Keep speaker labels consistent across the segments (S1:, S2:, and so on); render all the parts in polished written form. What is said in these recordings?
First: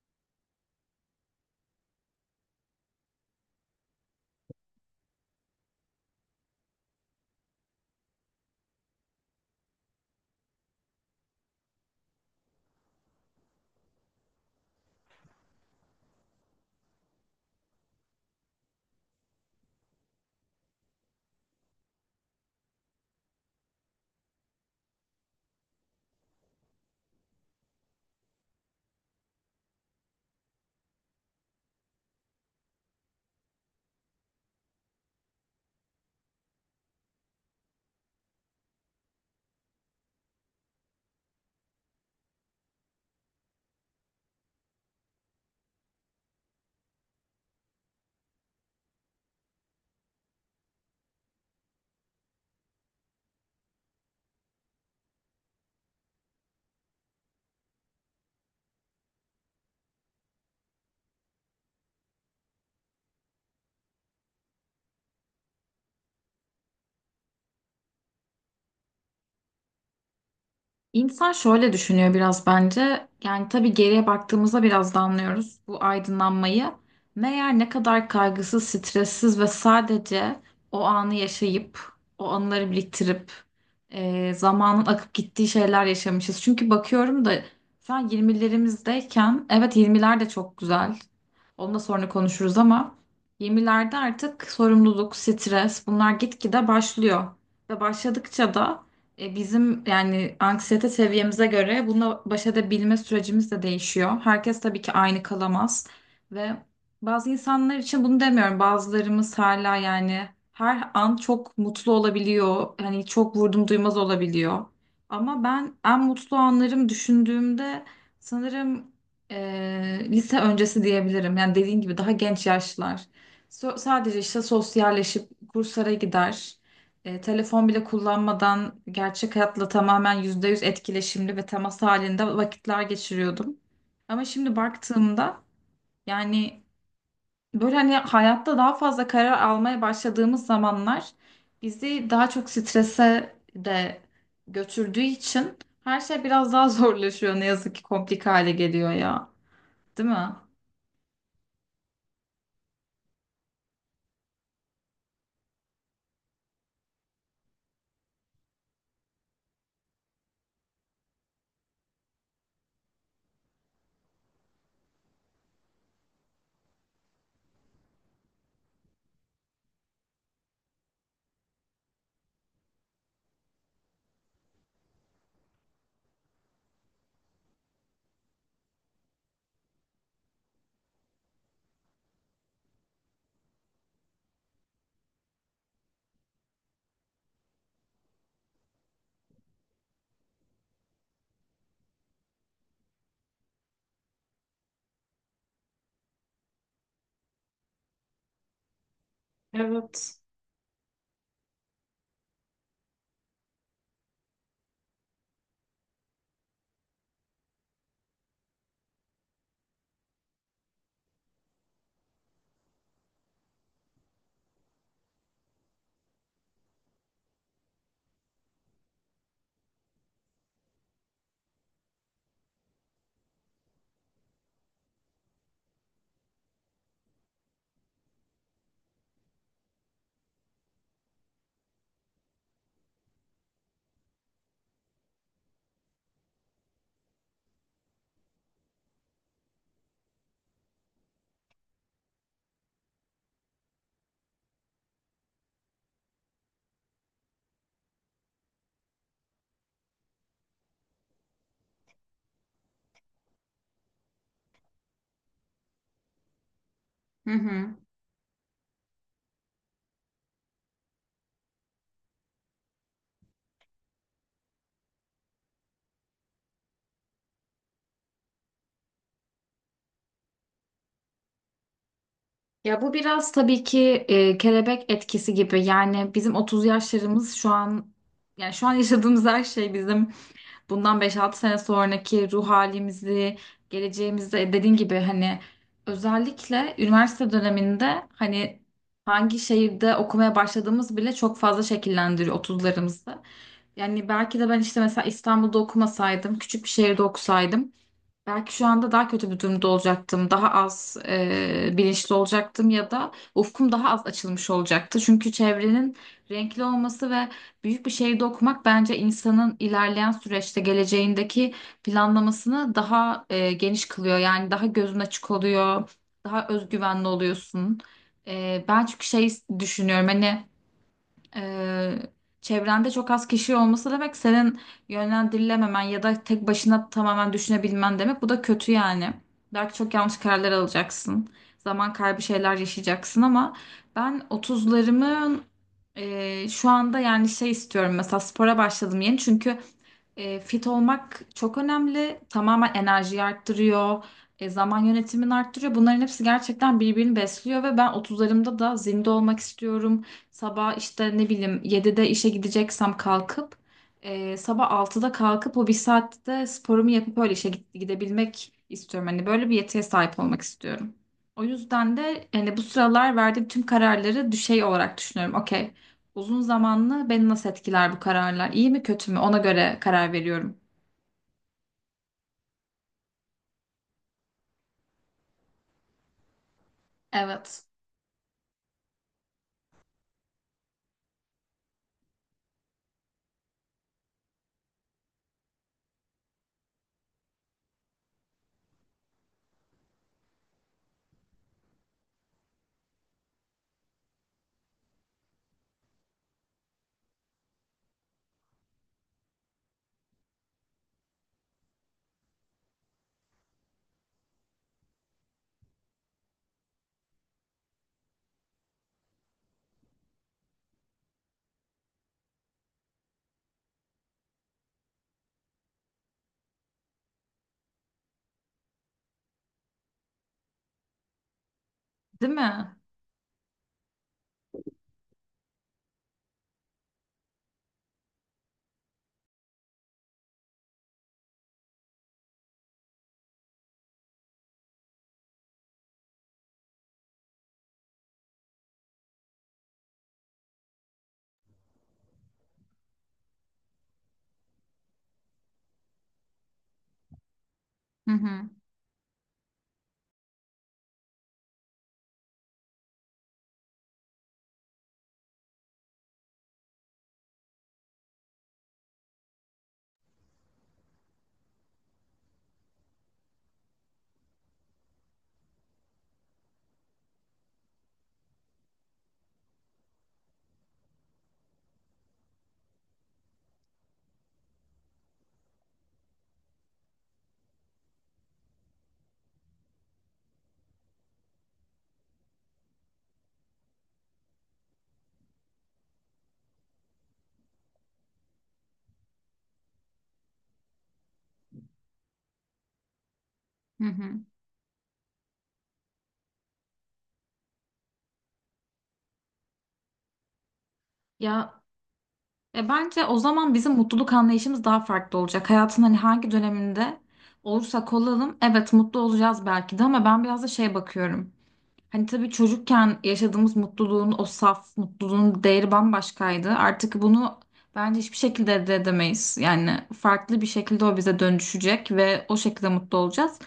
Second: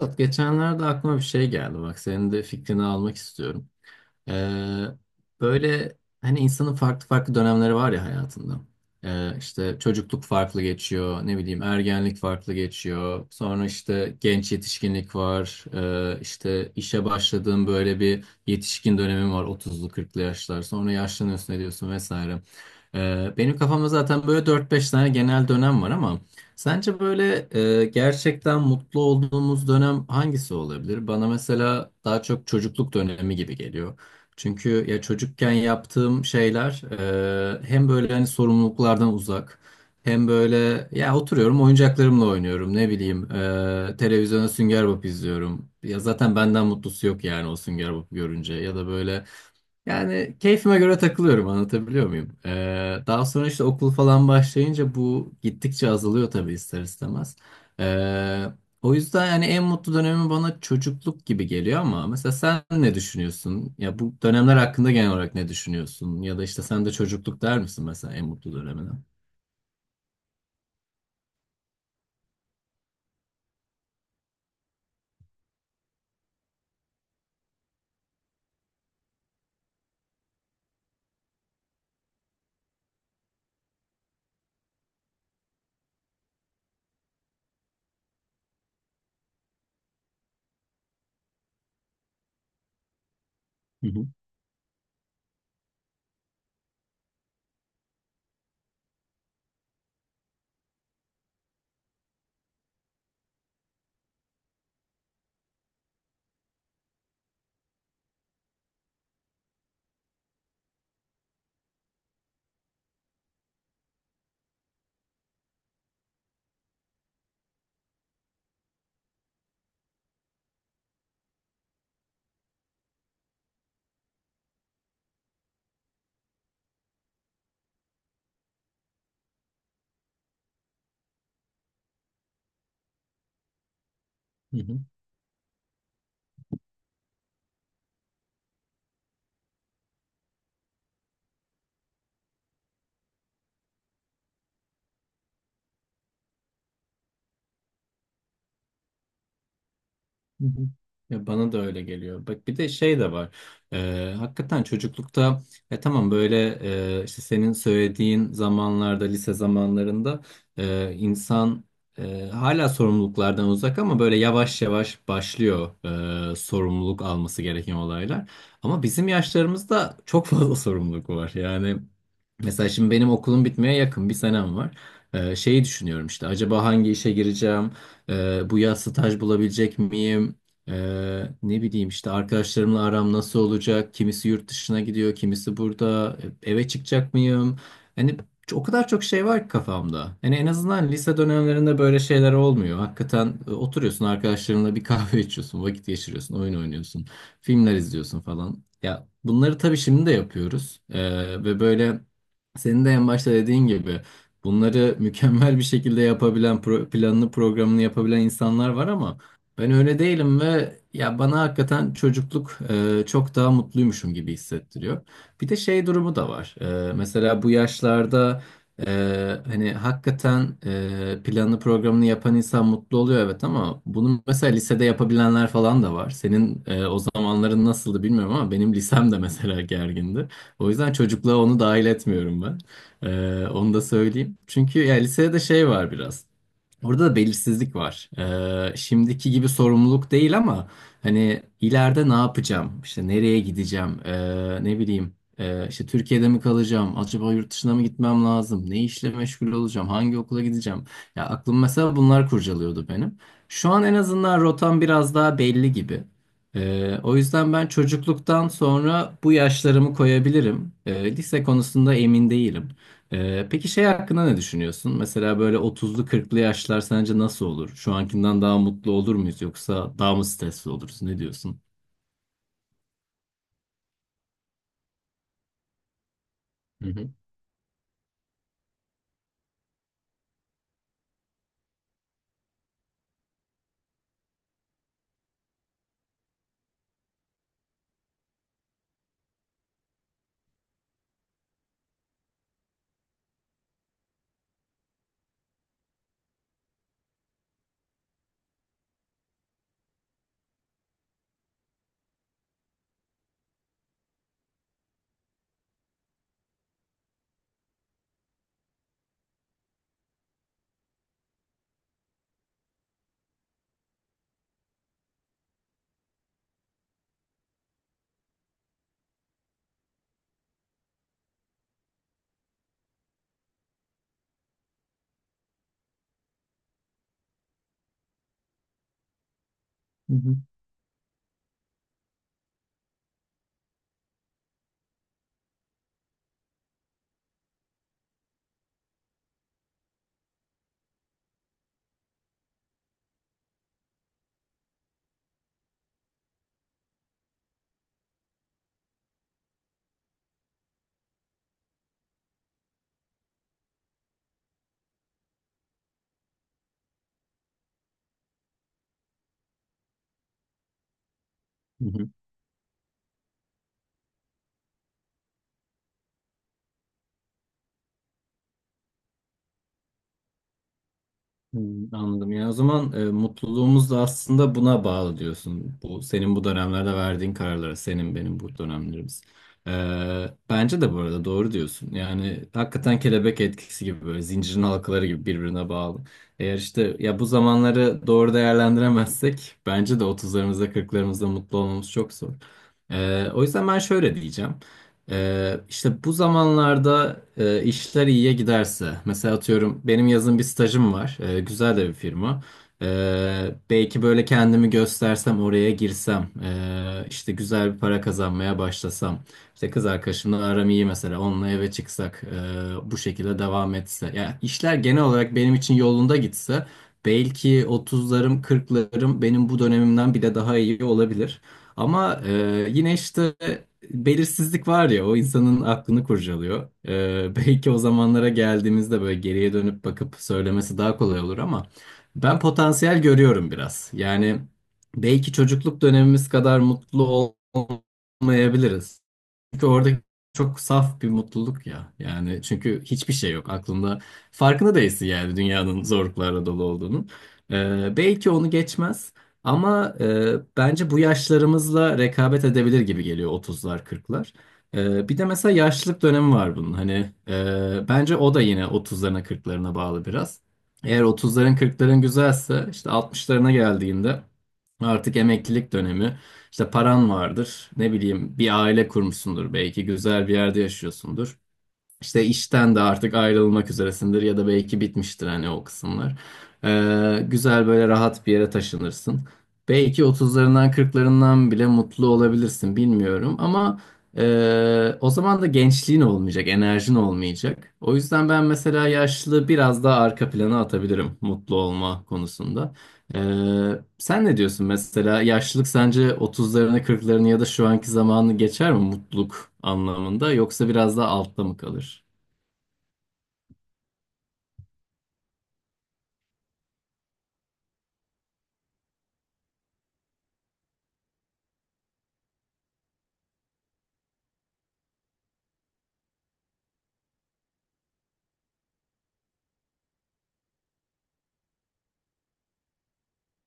S1: Murat, geçenlerde aklıma bir şey geldi. Bak, senin de fikrini almak istiyorum. Ee, Böyle hani insanın farklı farklı dönemleri var ya hayatında. İşte çocukluk farklı geçiyor, ne bileyim ergenlik farklı geçiyor. Sonra işte genç yetişkinlik var. İşte işe başladığın böyle bir yetişkin dönemin var, otuzlu kırklı yaşlar. Sonra yaşlanıyorsun ediyorsun vesaire. Benim kafamda zaten böyle dört beş tane genel dönem var ama sence böyle gerçekten mutlu olduğumuz dönem hangisi olabilir? Bana mesela daha çok çocukluk dönemi gibi geliyor. Çünkü ya çocukken yaptığım şeyler hem böyle hani sorumluluklardan uzak, hem böyle ya oturuyorum oyuncaklarımla oynuyorum, ne bileyim televizyona Sünger Bob izliyorum. Ya zaten benden mutlusu yok yani o Sünger Bob görünce, ya da böyle yani keyfime göre takılıyorum, anlatabiliyor muyum? Daha sonra işte okul falan başlayınca bu gittikçe azalıyor tabii, ister istemez. Ee, O yüzden yani en mutlu dönemi bana çocukluk gibi geliyor ama mesela sen ne düşünüyorsun? Ya bu dönemler hakkında genel olarak ne düşünüyorsun? Ya da işte sen de çocukluk der misin mesela en mutlu dönemine?
S2: İnsan şöyle düşünüyor biraz bence. Yani tabii geriye baktığımızda biraz da anlıyoruz bu aydınlanmayı. Meğer ne kadar kaygısız, stressiz ve sadece o anı yaşayıp, o anıları biriktirip, zamanın akıp gittiği şeyler yaşamışız. Çünkü bakıyorum da şu an 20'lerimizdeyken, evet 20'ler de çok güzel. Onu da sonra konuşuruz ama
S1: Hı
S2: 20'lerde
S1: hı.
S2: artık sorumluluk, stres bunlar gitgide başlıyor. Ve başladıkça da bizim yani anksiyete seviyemize göre bununla baş edebilme sürecimiz de değişiyor. Herkes tabii ki aynı kalamaz ve bazı insanlar için bunu demiyorum. Bazılarımız hala yani her an çok mutlu olabiliyor. Hani çok vurdum duymaz olabiliyor. Ama ben en mutlu anlarım düşündüğümde sanırım lise öncesi diyebilirim. Yani dediğin gibi daha genç yaşlar. Sadece işte sosyalleşip kurslara gider. Telefon bile kullanmadan gerçek hayatla tamamen %100 etkileşimli ve temas halinde vakitler geçiriyordum. Ama şimdi
S1: Hı hı.
S2: baktığımda yani böyle hani hayatta daha fazla karar almaya başladığımız zamanlar bizi daha çok strese de götürdüğü için her şey biraz daha zorlaşıyor. Ne yazık ki komplik hale geliyor ya, değil mi?
S1: Hı hı. Ya bana da öyle geliyor. Bak, bir de şey de var. Hakikaten çocuklukta, tamam, böyle, işte senin söylediğin zamanlarda, lise zamanlarında insan hala sorumluluklardan uzak ama böyle yavaş yavaş başlıyor sorumluluk alması gereken olaylar. Ama bizim yaşlarımızda çok fazla sorumluluk var. Yani mesela şimdi benim okulum bitmeye yakın, bir senem var. Şeyi düşünüyorum, işte acaba hangi işe gireceğim? Bu yaz staj bulabilecek miyim? Ne bileyim, işte arkadaşlarımla aram nasıl olacak? Kimisi yurt dışına gidiyor, kimisi burada. Eve çıkacak mıyım? Hani o kadar çok şey var ki kafamda. Hani en azından lise dönemlerinde böyle şeyler olmuyor. Hakikaten oturuyorsun arkadaşlarınla, bir kahve içiyorsun, vakit geçiriyorsun, oyun oynuyorsun, filmler izliyorsun falan. Ya bunları tabii şimdi de
S2: Evet.
S1: yapıyoruz. Ve böyle senin de en başta dediğin gibi bunları mükemmel bir şekilde yapabilen, planını programını yapabilen insanlar var ama ben öyle değilim ve ya bana hakikaten çocukluk çok daha mutluymuşum gibi hissettiriyor. Bir de şey durumu da var. Mesela bu yaşlarda hani hakikaten planını programını yapan insan mutlu oluyor, evet, ama bunu mesela lisede yapabilenler falan da var. Senin o zamanların nasıldı bilmiyorum ama benim lisem de mesela gergindi. O yüzden çocukluğa onu dahil etmiyorum ben. Onu da söyleyeyim. Çünkü ya lisede de şey var biraz. Orada da belirsizlik var. Şimdiki gibi sorumluluk değil ama hani ileride ne yapacağım? İşte nereye gideceğim? Ne bileyim. İşte Türkiye'de mi kalacağım? Acaba yurt dışına mı gitmem lazım? Ne işle meşgul olacağım? Hangi okula gideceğim? Ya aklım mesela bunlar kurcalıyordu benim. Şu an en azından rotam biraz daha belli gibi. O
S2: Hı
S1: yüzden ben
S2: hı.
S1: çocukluktan sonra bu yaşlarımı koyabilirim. Lise konusunda emin değilim. Peki şey hakkında ne düşünüyorsun? Mesela böyle otuzlu, kırklı yaşlar sence nasıl olur? Şu ankinden daha mutlu olur muyuz yoksa daha mı stresli oluruz? Ne diyorsun?
S2: Ya bu biraz tabii ki kelebek etkisi gibi. Yani bizim 30
S1: Hı hı.
S2: yaşlarımız şu an yani şu an yaşadığımız her şey bizim bundan beş altı sene sonraki ruh halimizi, geleceğimizi dediğin gibi hani özellikle üniversite döneminde hani hangi şehirde okumaya başladığımız bile çok fazla şekillendiriyor 30'larımızı. Yani belki de ben işte mesela İstanbul'da okumasaydım, küçük bir şehirde okusaydım, belki şu anda daha kötü bir durumda olacaktım. Daha az bilinçli olacaktım ya da ufkum daha az açılmış olacaktı. Çünkü çevrenin renkli olması ve büyük bir şehirde okumak bence insanın ilerleyen süreçte geleceğindeki planlamasını daha geniş kılıyor. Yani daha gözün açık oluyor, daha özgüvenli oluyorsun. Ben çünkü şey düşünüyorum hani ee, çevrende çok az kişi olması demek senin yönlendirilememen ya da tek başına tamamen düşünebilmen demek. Bu da kötü yani. Belki çok
S1: Hı
S2: yanlış
S1: hı.
S2: kararlar alacaksın. Zaman kaybı şeyler yaşayacaksın ama ben otuzlarımın şu anda yani şey istiyorum mesela spora başladım yeni çünkü fit olmak çok önemli. Tamamen enerjiyi arttırıyor, zaman yönetimini arttırıyor. Bunların hepsi gerçekten birbirini besliyor ve ben otuzlarımda da zinde olmak istiyorum. Sabah işte ne bileyim 7'de işe gideceksem kalkıp sabah 6'da kalkıp o bir saatte sporumu yapıp öyle işe gidebilmek istiyorum. Hani böyle bir yetiye sahip olmak istiyorum. O
S1: Hı
S2: yüzden
S1: hı.
S2: de yani bu sıralar verdiğim tüm kararları düşey olarak düşünüyorum. Okey. Uzun zamanlı beni nasıl etkiler bu kararlar? İyi mi kötü mü? Ona göre karar veriyorum.
S1: Hmm, anladım. Yani o zaman mutluluğumuz da aslında buna bağlı diyorsun. Bu senin bu dönemlerde verdiğin
S2: Evet.
S1: kararlara, senin benim bu dönemlerimiz. E, Bence de bu arada doğru diyorsun. Yani hakikaten kelebek etkisi gibi, böyle zincirin halkaları gibi birbirine bağlı. Eğer işte ya bu zamanları doğru değerlendiremezsek bence de otuzlarımızda, kırklarımızda mutlu olmamız çok zor. O yüzden ben şöyle diyeceğim. İşte bu zamanlarda işler iyiye giderse, mesela atıyorum benim yazın bir stajım var, güzel de bir firma. Belki böyle kendimi göstersem, oraya girsem, işte güzel bir para kazanmaya başlasam, işte kız arkadaşımla aram iyi mesela, onunla eve çıksak, bu şekilde devam etse, yani işler genel olarak benim için yolunda gitse, belki otuzlarım, kırklarım benim bu dönemimden bile daha iyi olabilir. Ama
S2: Değil mi?
S1: yine işte belirsizlik var ya, o insanın aklını kurcalıyor. Belki o zamanlara geldiğimizde böyle geriye dönüp bakıp söylemesi daha kolay olur ama ben potansiyel görüyorum biraz. Yani belki çocukluk dönemimiz kadar mutlu olmayabiliriz. Çünkü orada çok saf bir mutluluk ya. Yani çünkü hiçbir şey yok aklında. Farkında değilsin yani dünyanın zorluklarla dolu olduğunun.
S2: Hı
S1: Belki
S2: hı.
S1: onu geçmez ama bence bu yaşlarımızla rekabet edebilir gibi geliyor otuzlar, kırklar. Bir de mesela yaşlılık dönemi var bunun. Hani bence o da yine otuzlarına, kırklarına bağlı biraz. Eğer otuzların, kırkların güzelse, işte altmışlarına geldiğinde artık emeklilik dönemi. İşte paran vardır. Ne bileyim, bir aile kurmuşsundur, belki güzel bir yerde yaşıyorsundur. İşte işten de artık ayrılmak üzeresindir ya da belki bitmiştir hani o kısımlar. Güzel, böyle rahat bir yere taşınırsın. Belki otuzlarından kırklarından bile mutlu olabilirsin, bilmiyorum, ama o zaman da gençliğin olmayacak, enerjin olmayacak. O yüzden ben mesela yaşlılığı biraz daha arka plana atabilirim mutlu olma konusunda.
S2: Hı hı.
S1: Sen ne diyorsun, mesela yaşlılık sence 30'larını, kırklarını ya da şu anki zamanı geçer mi mutluluk anlamında, yoksa biraz daha altta
S2: Ya,
S1: mı kalır?
S2: bence o zaman bizim mutluluk anlayışımız daha farklı olacak. Hayatın hani hangi döneminde olursak olalım evet mutlu olacağız belki de ama ben biraz da şey bakıyorum. Hani tabii çocukken yaşadığımız mutluluğun o saf mutluluğun değeri bambaşkaydı. Artık bunu bence hiçbir şekilde elde edemeyiz. Yani farklı bir şekilde o bize dönüşecek ve o şekilde mutlu olacağız.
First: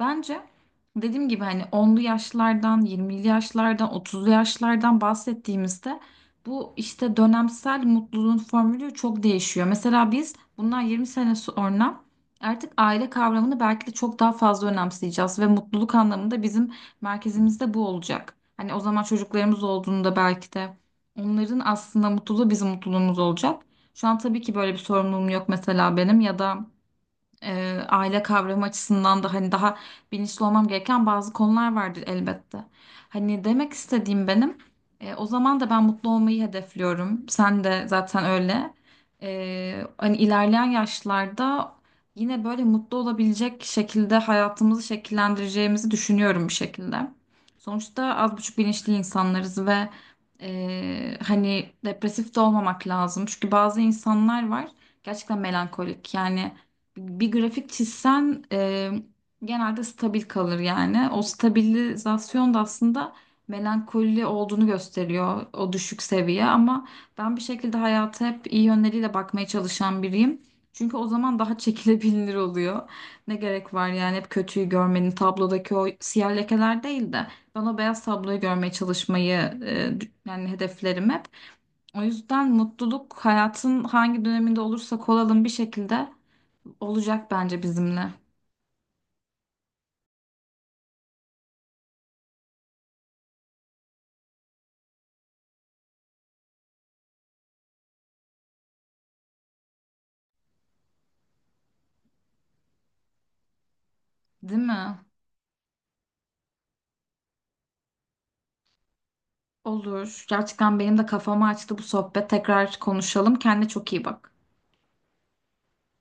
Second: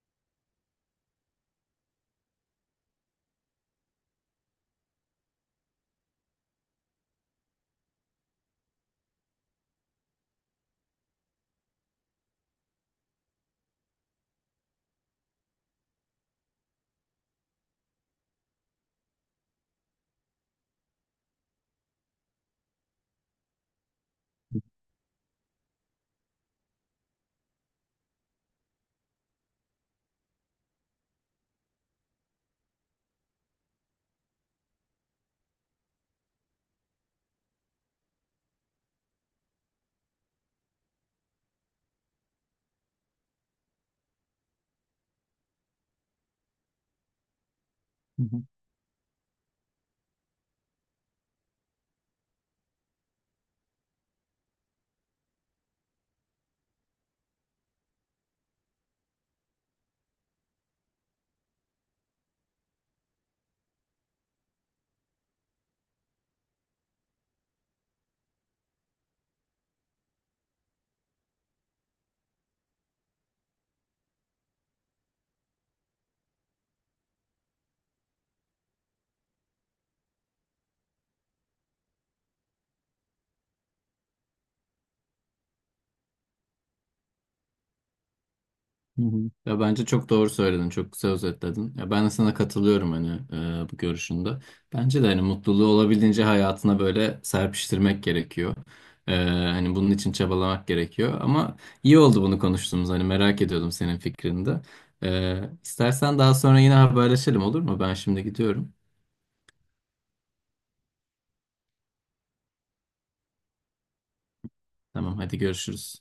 S2: Bence dediğim gibi hani onlu yaşlardan, 20'li yaşlardan, 30'lu yaşlardan bahsettiğimizde bu işte dönemsel mutluluğun formülü çok değişiyor. Mesela biz bundan 20 sene sonra artık aile kavramını belki de çok daha fazla önemseyeceğiz ve mutluluk anlamında bizim merkezimizde bu olacak. Hani o zaman çocuklarımız olduğunda belki de onların aslında mutluluğu bizim mutluluğumuz olacak. Şu an tabii ki böyle bir sorumluluğum yok mesela benim ya da aile kavramı açısından da hani daha bilinçli olmam gereken bazı konular vardır elbette. Hani demek istediğim benim o zaman da ben mutlu olmayı hedefliyorum. Sen de zaten öyle. Hani ilerleyen yaşlarda yine böyle mutlu olabilecek şekilde hayatımızı şekillendireceğimizi düşünüyorum bir şekilde. Sonuçta az buçuk bilinçli insanlarız ve hani depresif de olmamak lazım. Çünkü bazı insanlar var gerçekten melankolik. Yani bir grafik çizsen genelde stabil kalır yani. O stabilizasyon da aslında melankoli olduğunu gösteriyor o düşük seviye ama ben bir şekilde hayata hep iyi yönleriyle bakmaya çalışan biriyim. Çünkü o zaman daha çekilebilir oluyor. Ne gerek var yani hep kötüyü görmenin tablodaki o siyah lekeler değil de ben o beyaz tabloyu görmeye çalışmayı yani hedeflerim hep. O yüzden mutluluk hayatın hangi döneminde olursak olalım bir şekilde olacak bence bizimle.
S1: Hı hı. Ya bence çok doğru söyledin, çok güzel özetledin. Ya ben de sana katılıyorum hani bu görüşünde. Bence de hani mutluluğu olabildiğince hayatına böyle serpiştirmek gerekiyor. E, Hani bunun için çabalamak gerekiyor. Ama iyi oldu bunu konuştuğumuz. Hani merak ediyordum senin fikrini
S2: Değil
S1: de.
S2: mi?
S1: İstersen daha sonra yine haberleşelim, olur mu? Ben şimdi gidiyorum.
S2: Olur. Gerçekten benim de kafamı açtı bu sohbet. Tekrar konuşalım. Kendine çok iyi bak.
S1: Tamam, hadi görüşürüz.